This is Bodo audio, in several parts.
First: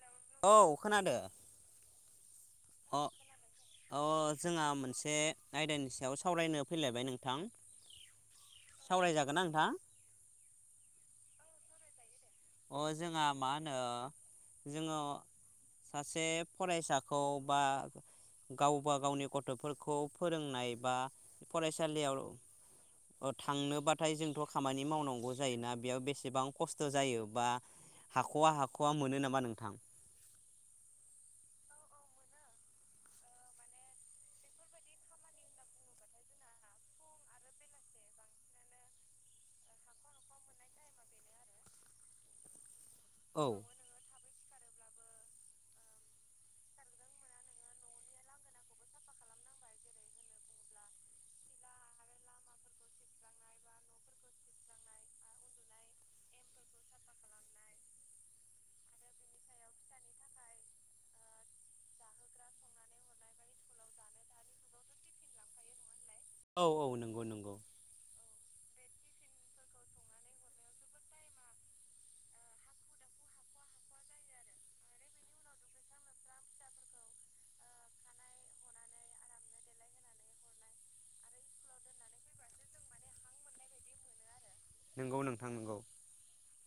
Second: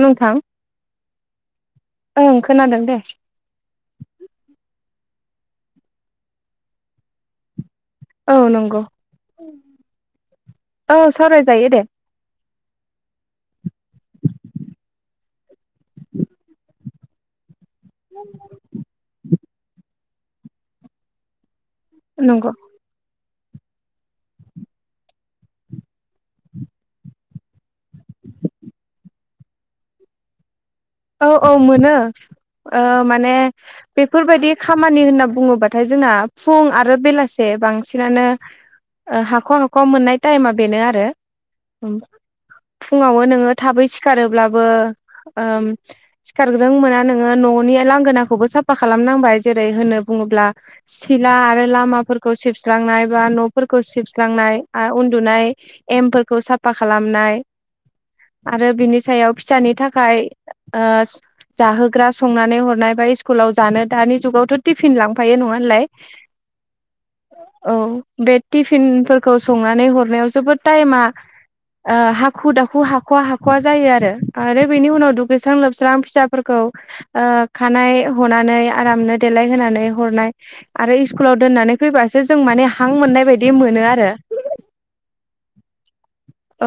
नोंथां औ खोनादो ओं खोनादों दे अ अ जोंहा मोनसे आयदानि सायाव सावरायनो फैलायबाय नोंथां। औ नंगौ सावरायजागोन ना नोंथां औ सावरायजायो दे। अ जोंहा मा होनो जोङो सासे फरायसाखौ बा गावबा गावनि गथ'फोरखौ फोरोंनाय बा फरायसालियाव नंगौ थांनोबाथाय जोंथ' खामानि मावनांगौ जायोना बेयाव बेसेबां खस्थ' जायो। बा हाख'वा हाख'वा मोनो नामा नोंथां? औ औ मोनो माने बेफोरबायदि खामानि होनना बुङोब्लाथाय जोंना फुं आरो बेलासे बांसिनानो हाख'वा हाख'वा मोननाय टाइमा बेनो आरो। फुङावनो औ नोङो थाबै सिखारोब्लाबो। बो ओम सिखारग्रों मोना नोङो न'नि लांगोनाखौबो साफा खालामनांबाय जेरै होननो बुङोब्ला सिला आरो लामाफोरखौ सिबस्रांनाय बा न'फोरखौ सिबस्रांनाय आरो उन्दुनाय एमफोरखौ साफा खालामनाय आरो बिनि सायाव फिसानि थाखाय ओ जाहोग्रा संनानै हरनाय बा स्कुलाव जानो दानि जुगावथ' टिफिन लांफायो नङाहोनलाय औ औ नंगौ नंगौ औ बे टिफिनफोरखौ संनानै हरनायाव जोबोद टाइमा ओ हाखु दाखु हाख'वा हाख'वा जायो आरो आरो बेनि उनाव दु लोस्रां लोबस्रां फिसाफोरखौ खानाय हनानै आरामनो देलाय होनोनानै हरनाय आरो इस्कुलाव दोननानै फैबासो जों माने हां मोननाय बायदि मोनो आरो। नंगौ नोंथां नंगौ। औ।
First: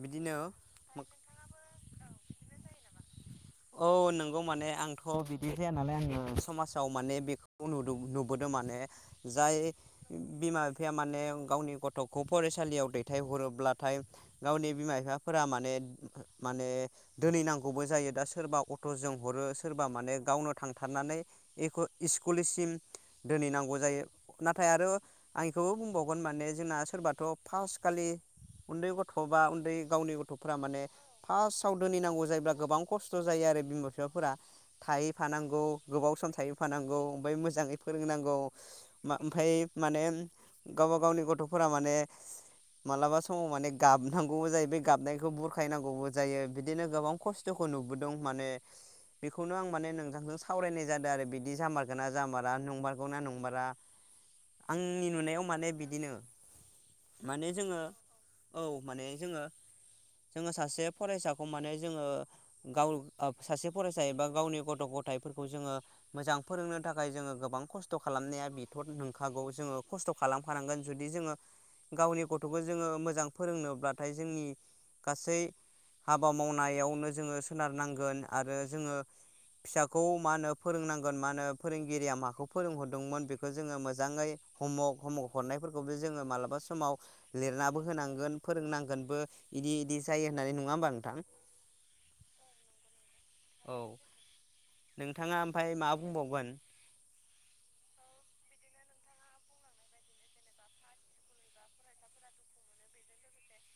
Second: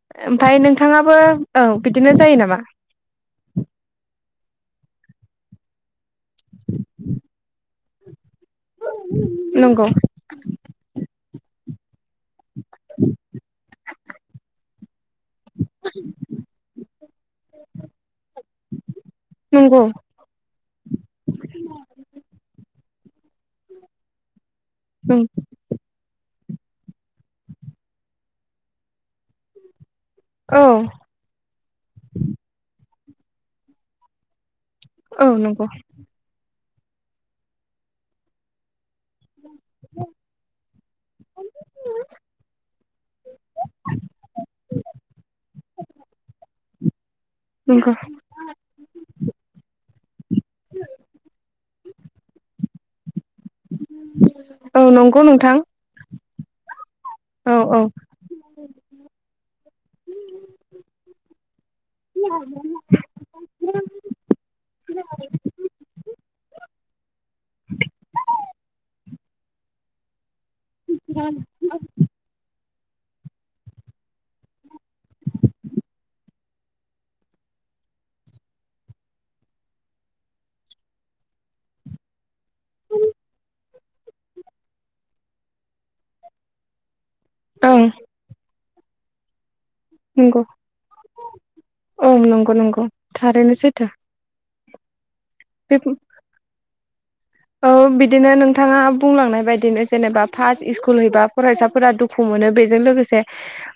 बिदिनो नोंथाङाबो औ बिदिनो जायो नामा? बेखौ माने आंथ' बिदि जाया नालाय आङो। समाजाव माने बेखौ नुदों। [unintelligible] हुदा माने जाय नंगौ बिमा बिफाया माने गावनि गथ गथ'खौ फरायसालियाव दैथायहरोब्लाथाय गावनि बिमा बिफाफोरा माने माने दोनैनांगौबो जायो दा सोरबा अट'जों हरो नंगौ सोरबा माने गावनो थांथारनानै ओखौ इस्कुलसिम दोनहैनांगौ जायो नाथाय आरो आं इखौबो बुंबावगोन माने जोंना सोरबाथ' फासखालि उन्दै गथ' खोबा उन्दै गावनि गथ'फ्रा औ माने फार्स्टआव दोनहैनांगौ जायोब्ला गोबां खस्थ' जायो आरो बिमा बिफाफोरा औ थायैफानांगौ नंगौ गोबाव सम थायो थफानांगौ ओमफ्राय मोजाङै फोरोंनांगौ ओमफ्राय माने गावबा गावनि गथ'फोरा माने मालाबा समाव माने गाबनांगौबो जायो बे गाबनायखौ बुरखायनांगौबो जायो बिदिनो गोबां खस्थ'खौ नंगौ नुबोदों माने बेखौनो आं माने नोंथांजों सावरायनाय जादों आरो बिदि जामारगोना जामारा नंमारगौ ना नंमारा औ आंनि नंगौ नुनायाव नोंथां माने बिदिनो माने औ औ जोङो औ माने जोङो जोङो सासे फरायसाखौ माने जोङो गाव आप सासे फरायसा एबा गावनि गथ' गथाइफोरखौ जोङो मोजां फोरोंनो थाखाय जोङो गोबां खस्थ' खालामनाया बिथर नंखागौ जोङो खस्थ' खालामफानांगोन जुदि जोङो गावनि गथ'खौ जोङो मोजां फोरोंनोब्लाथाय जोंनि गासै हाबा मावनायावनो जोङो सोनारनांगोन आरो जोङो फिसाखौ फोरोंनांगोन मा होनो फोरोंगिरिया माखौ फोरोंहरदोंमोन बेखौ जोङो मोजाङै हमवर्क हमवर्क हरनायफोरखौबो जोङो मालाबा समाव लिरनाबो ओं होनां फोरोंनांगोनबो इदि इदि जायो नंगौ होननानै नङा होमबा नोंथां बेनो सैथो नों नोंथाङा ओमफ्राय बे माबा बुंबावगोन औ बिदिनो नोंथाङा बुंलांनाय बायदिनो जेनेबा फार्स्ट स्कुल हैबा फरायसाफोरा दुखु मोनो बेजों लोगोसे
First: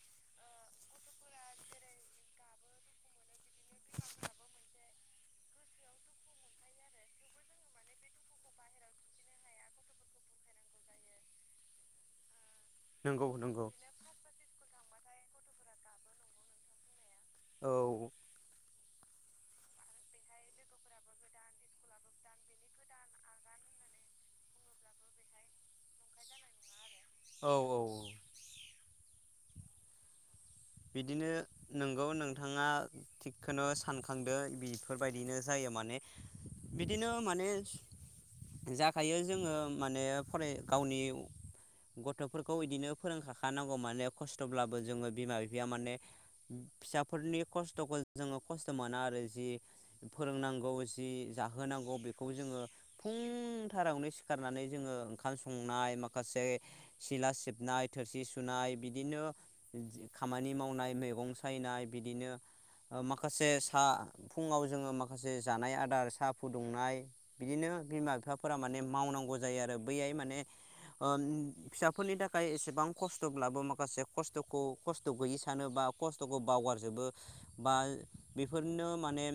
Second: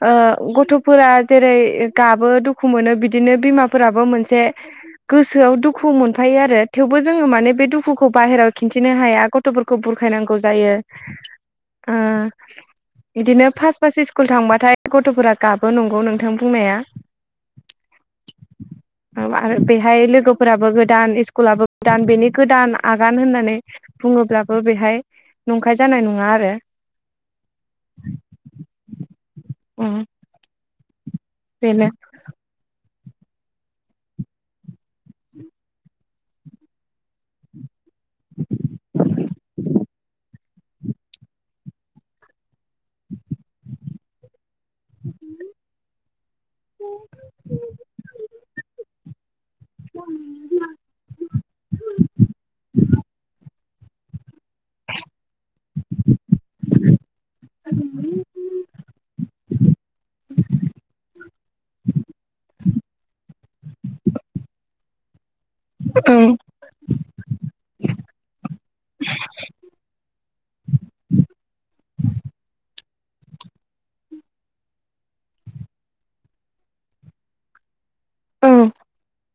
ओ गथ'फोरा जेरै गाबो दुखु मोनो बिदिनो बिमाफोराबो मोनसे गोसोआव दुखु मोनफायो आरो थेवबो जोङो माने बे दुखुखौ बाहेरायाव खिन्थिनो हाया गथ'फोरखौ बुरखायनांगौ जायो ओ नंगौ बिदिनो नंगौ फास फास स्कुल थांबाथाय गथ'फोरा गाबो नंगौ नोंथां बुंनाया औ आरो बेहाय लोगोफोराबो गोदान स्कुलाबो गोदान बेनि गोदान आगान होननानै बुङोब्लाबो बेहाय नंखाय जानाय नङा आरो औ औ उम बिदिनो बेनो नोंगौ नोंथाङा थिगखौनो सानखांदो बेफोरबायदिनो जायो माने बिदिनो माने जाखायो जोङो माने फराय गावनि गथ'फोरखौ बिदिनो फोरोंखाखानांगौ माने खस थेवब्लाबो जोङो बिमा बिफ माने फिसाफोरनि खस्थ'खौ जों जोङो खस्थ' मोना आरो जि फोरोंनांगौ जि जाहोनांगौ बेखौ जोङो फुंथारावनो सिखारनानै जोङो ओंखाम संनाय माखासे सिला सिबनाय थोरसि सुनाय बिदिनो खामानि मावनाय मैगं सायनाय बिदिनो माखासे साहा फुङाव जोङो मा माखासे जानाय आदार साहा फुदुंनाय बिदिनो बिमा बिफाफोरा माने मावनांगौ जायो आरो बैहाय माने ओ फिसाफोरनि थाखाय एसेबां खस्थ'ब्लाबो माखासे खस्थ'खौ खस्थ' गैयि सानो बा खस्थ'खौ बावगारजोबो बा औ बेफोरनो माने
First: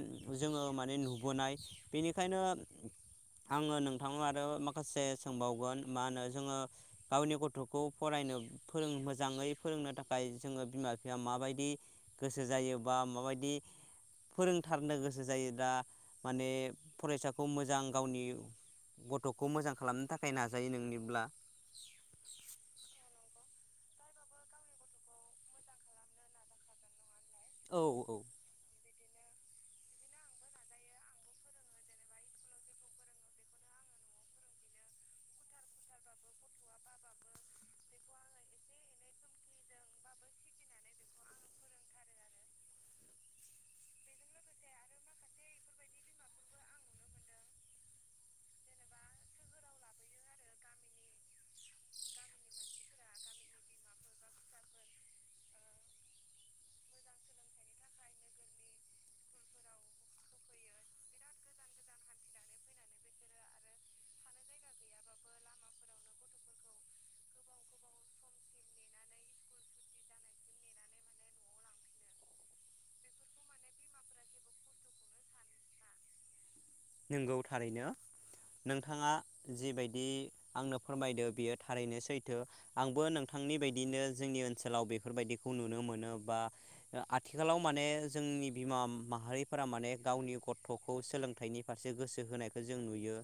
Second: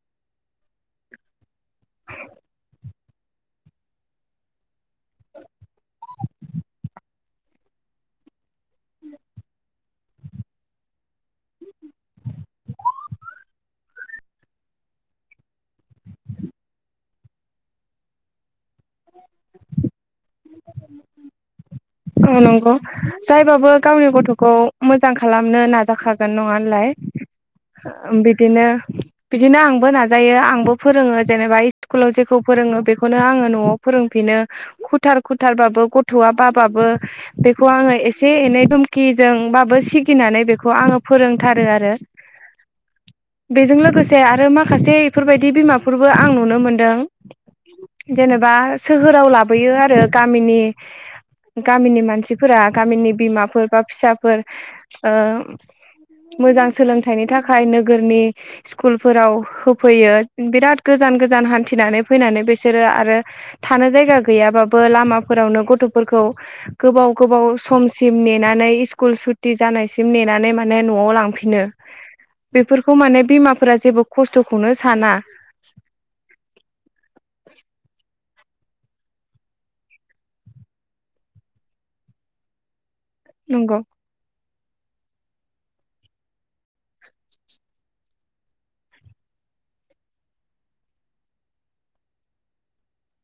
जोङो माने नुबोनाय बेनिखायनो आङो नोंथां आरो माखासे सोंबावगोन मा होनो जोङो गावनि गथ'खौ फरायनो फोरों मोजाङै फोरोंनो था थाखाय जोङो बिमा बिफाया माबायदि गोसो जायो बा माबायदि फोरोंथारनो गोसो जायो दा माने फरायसाखौ मोजां गावनि गथ'खौ मोजां खालामनो थाखाय नाजायो नोंनिब्ला औ नंगौ जायबाबो गावनि गथ'खौ मोजां खालामनो नाजाखागोन नङा होनलाय। औ औ बिदिनो बिदिनो आंबो नाजायो आंबो फोरोङो जेनेबा स्कुलाव जेखौ फोरोङो बेखौनो आङो न'आव फोरोंफिनो खुथार खुथारबाबो गथ'आ बाब बाबो बे आङो एसे एनै धुमखिजोंबाबो सिगिनानै बेखौ आङो फोरोंथारो आरो बेजों लोगोसे आरो माखासे बेफोरबायदि बिमाफोरबो आं नुनो मोनदों जेनेबा सोहोराव लाबोयो आरो गामिनि गामिनि मानसिफोरा गामिनि बिमाफोर बा फिसाफोर ओ मोजां सोलोंथाइनि थाखाय नोगोरनि स्कुलफोराव होफैयो बिराद गोजान गोजान हान्थिनानै फैनानै बिसोरो आरो थानो जायगा गैयाबाबो लामाफोरावनो गथ' फोरखौ गोबाव गोबाव समसिम नेनानै स्कुल सुटि जानायसिम नेनानै माने न'आव लांफिनो बेफोरखौ माने बिमाफोरा जेबो खस्थ'खौनो साना। नंगौ थारैनो नोंथाङा जिबायदि आंनो फोरमायदो बियो थारैनो सैथो। आंबो नोंथांनि नंगौ बायदिनो जोंनि ओनोस ओनसोलाव बेफोरबायदिखौ नुनो मोनो बा आथिखालाव माने जोंनि बिमा माहारिफोरा माने गावनि गथ'खौ सोलोंथाइनि फारसे गोसो होनायखौ जों नुयो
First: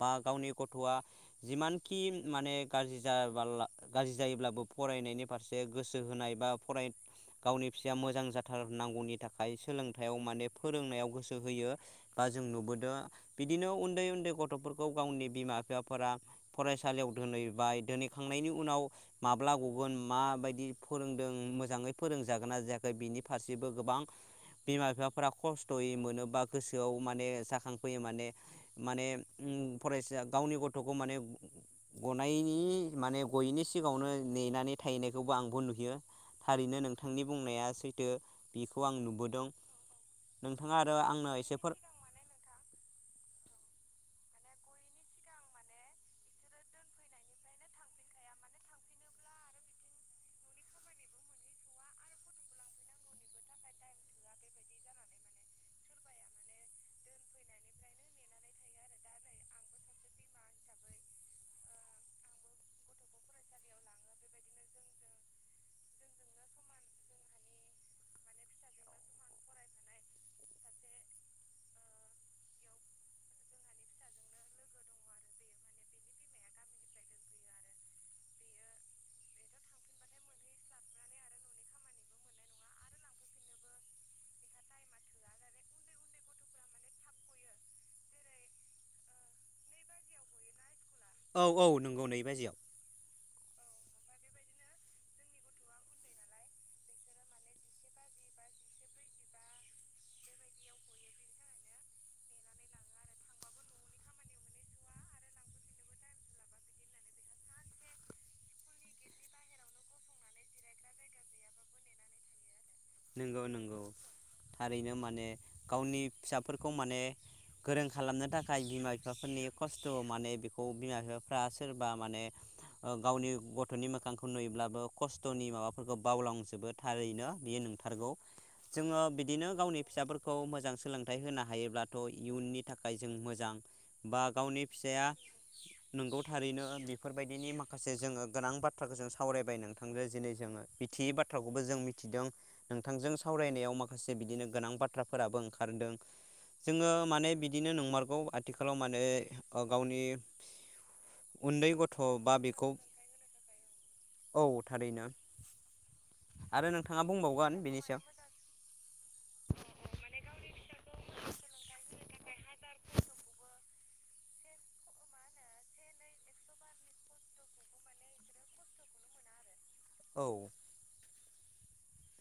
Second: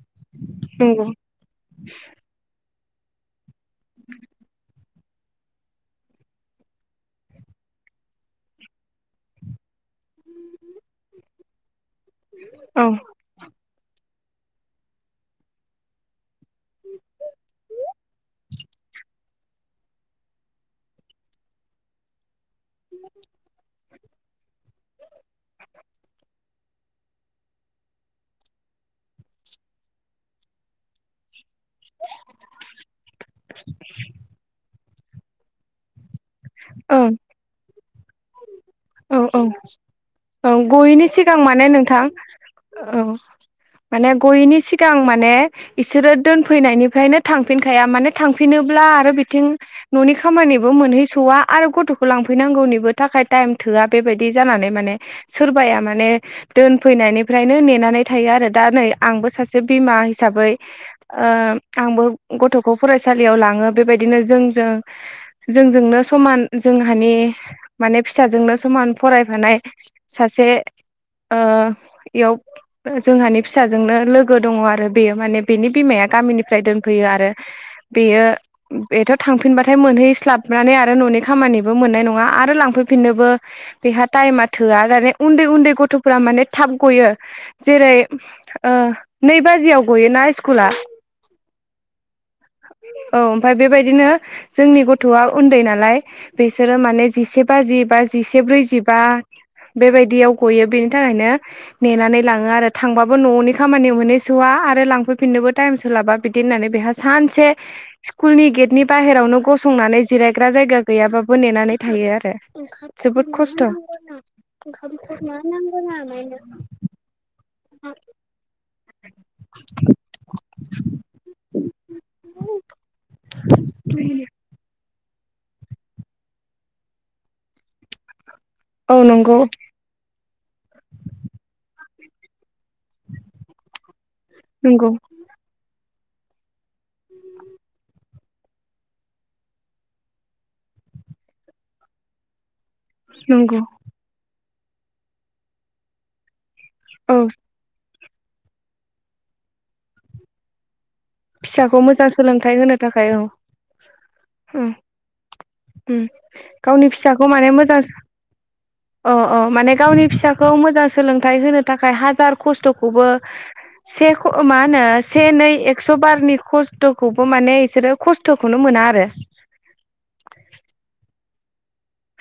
बा गावनि गथ'आ नंगौ जिमानखि माने गाज्रि जाया बाला गाज्रि जायोब्लाबो फरायनायनि फारसे गोसो होनाय बा फराय गावनि फिसाया मोजां जाथारनांगौनि थाखाय सोलोंथायाव माने फोरोंनायाव गोसो होयो। बा जों नुबोद औ बिदिनो उन्दै उन्दै गथ'फोरखौ गावनि बिमा बिफाफोरा फरायसालियाव दोनहैबाय दोनहैखांनायनि उनाव माब्ला गगोन माबायदि फोरोंदों मोजाङै फोरों जागोना जायाखै बिनि फारसेबो गोबां बिमा बिफाफोरा खस्थ'यै मोनोबा गोसोआव माने जाखां फैयो माने माने उम फरायसा गावनि गथ'खौ माने गनाय माने गयैनि सिगाङावनो नेनानै थाहैनायखौबो आंबो नुहयो थारैनो नोंथांनि बुंनाया सैथ दो औ-औ-औ नोंथाङा आरो गयैनि आंनो सिगां एसे माने फोर नोंथां औ माने गयैनि सिगां माने इसोरो दोनफैनायनिफ्रायनो थांफिनखाया माने थांफिनोब्ला आरो बिथिं ननि खामानिबो मोनहैसवा आरो गथखौ लांफैनांगौनिबो थाखाय टाइम थोआ बेबायदि जानानै माने सोरबाया माने दोनफैनायनिफ्रायनो नेनानै थायो आरो दा नै आंबो सासे बिमा हिसाबै ओ आंबो गथखौ फरायसालियाव लाङो बेबायदिनो जोंजों जोंजोंनो समान जोंहानि माने फिस साजोंनो समान फरायफानाय सासे ओ इयाव जोंहानि फिसाजोंनो लोगो दङ आरो बेयो माने बेनि बिमाया गामिनिफ्राय दोनफैयो आरो बेयो बेथ थांफिनबाथाय मोनहैस्लाबनानै आरो ननि खामानिबो मोननाय नङा आरो लांफै फिननोबो बेहा टाइमा थोआ दाने उन्दै उन्दै गथफोरा माने थाब गयो जेरै नै बाजियाव गयोना स्कुला औ-औ नंगौ नै बाजियाव औ ओमफ्राय बेबायदिनो जोंनि गथआ उन्दै नालाय बिसोरो माने जिसे बाजि बाजिसे ब्रैजिबा बेबायदियाव गयो बेनि थाखायनो नेनानै लाङो आरो थांबाबो ननि खामानि मोनहैसआ आरो लांफैफिननोबो टाइम सोलाबा बिदि होननानै बेहा सानसे स्कुलनि गेटनि बाहेरावनो गसंनानै जिरायग्रा जायगा गैयाबाबो नेनानै थायो आरो जोबोद नंगौ खस्थ' नंगौ थारैनो माने गावनि फिसाफोरखौ माने गोरों खालामनो थाखाय [unintelligible] बिफाफोरनि खस्थ माने बेखौ बिमा बिफाफ्रा सोरबा माने गावनि गथनि मोखांखौ नुयोब्लाबो खस्थनि माबाफोरखौ बावलांजोबो थारैनो बेयो नों नोंथारगौ जोङो औ नंगौ बिदिनो गावनि फिसाफोरखौ मोजां सोलोंथाइ होनो हायोब्ला थ इयुननि थाख खाय जों मोजां बा गावनि नंगौ फिसाया नंगौ थारैनो बेफोरबायदिनि माखासे जोङो गोनां बाथ्राखौ जों सावरायबाय नोंथांजो दिनै जोङो बिथियै बाथ्राखौबो जों मिथिदों नोंथांजों नंगौ सावरायनायाव माखासे बिदिनो गोनां बाथ्राफोराबो ओंखारदों जोङो औ माने बिदिनो नंमारग औ आथिखालाव माने गावनि उन्दै फिसाखौ गथ' मोजां बा सोलोंथाइ बेखौ होनो थाखाय औ औ थारैनो उम-उम आरो गावनि नोंथाङा फिसाखौ माने बुंबावगोन मो बेनि सायाव अह-अह माने गावनि फिसाखौ मोजां सोलोंथाइ होनो थाखाय हाजार खस्थखौबो से ख मा होनो से नै एक्स बारनि खस्थखौबो माने बिसोरो खस्थखौनो मोना आरो औ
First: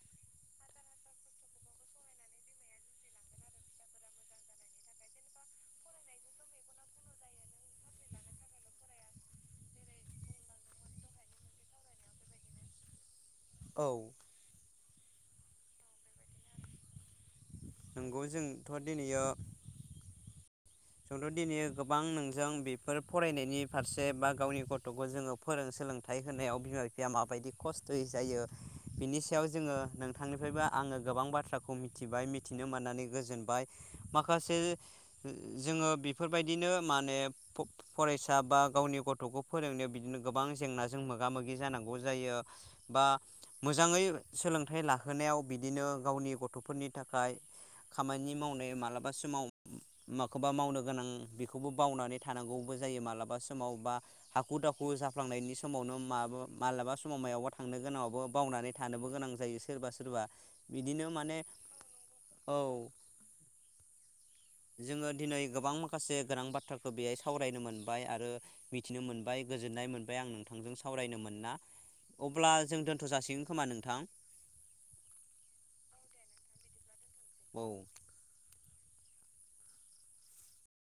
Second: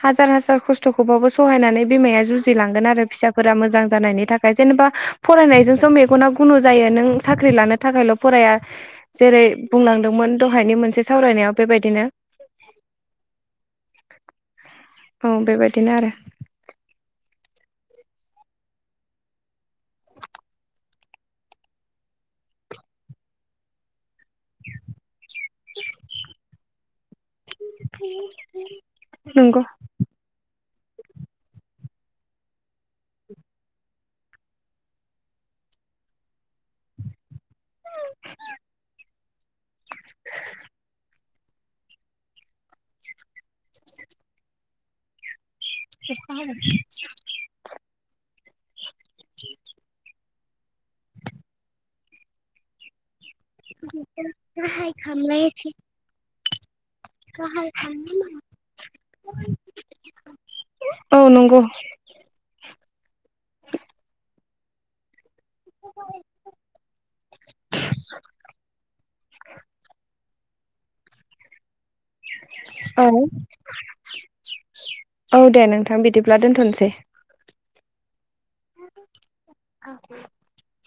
हाजार हाजार खस्थखौबाबो सहायनानै बिमाया जुजिलांगोन आरो फिसाफोरा मोजां जानायनि थाखाय जेनेबा फरायनायजोंस मेगना गुनु जायो नों साख्रि लानो थाखायल फराया जेरै बुंलांदोंमोन दहायनि मोनसे सावरायनायाव बेबायदिनो औ औ बेबायदिनो आरो नंगौ जोंथ दिनैयो जोंथ दिनै गोबां नोंजों बेफोर फरायनायनि फारसे बा गावनि गथ'खौ जोंङो फोरों सोलोंथाइ होनायाव बिमा बिफा [unintelligible] बायदि खस्थ'यै जायो बिनि सायाव नंगौ जोंङो नोंथांनिफ्रायबो आंङो गोबां बाथ्राखौ मिथिबाय मिथिनो मोननानै गोजोनबाय माखासे जोंङो बेफोरबायदिनो माने फ फरायसा बा गावनि गथ'खौ फोरोंनायाव बिदिनो गोबां जेंनाजों मोगा मोगि जानांगौ जायो बा मोजाङै सोलोंथाइ लाहोनायाव बिदिनो गावनि गथ'फोरनि थाखाय खामानि मावनाय मालाबा सोमाव माखौबा मावनो गोनां बेखौबो बावनानै थानांगौबो जायो मालाबा समाव बा हाखु दाखु जाफ्लांनायनि समावनो माबा मालाबा समाव मायावबा थांनो गोनाङावबो बावनानै थानोबो गोनां जायो सोरबा सोरबा बिदिनो औ माने नंगौ औ जोंङो दिनै गोबां माखासे गोनां बाथ्राखौ बेहाय सावरायनो मोनबाय आरो मिथिनो मोनबाय गोजोननाय मोनबाय आं नों थांजों सावरायनो मोनना औ औ दे नोंथां बिदिब्ला दोनथ'सै। औ। [unintelligible]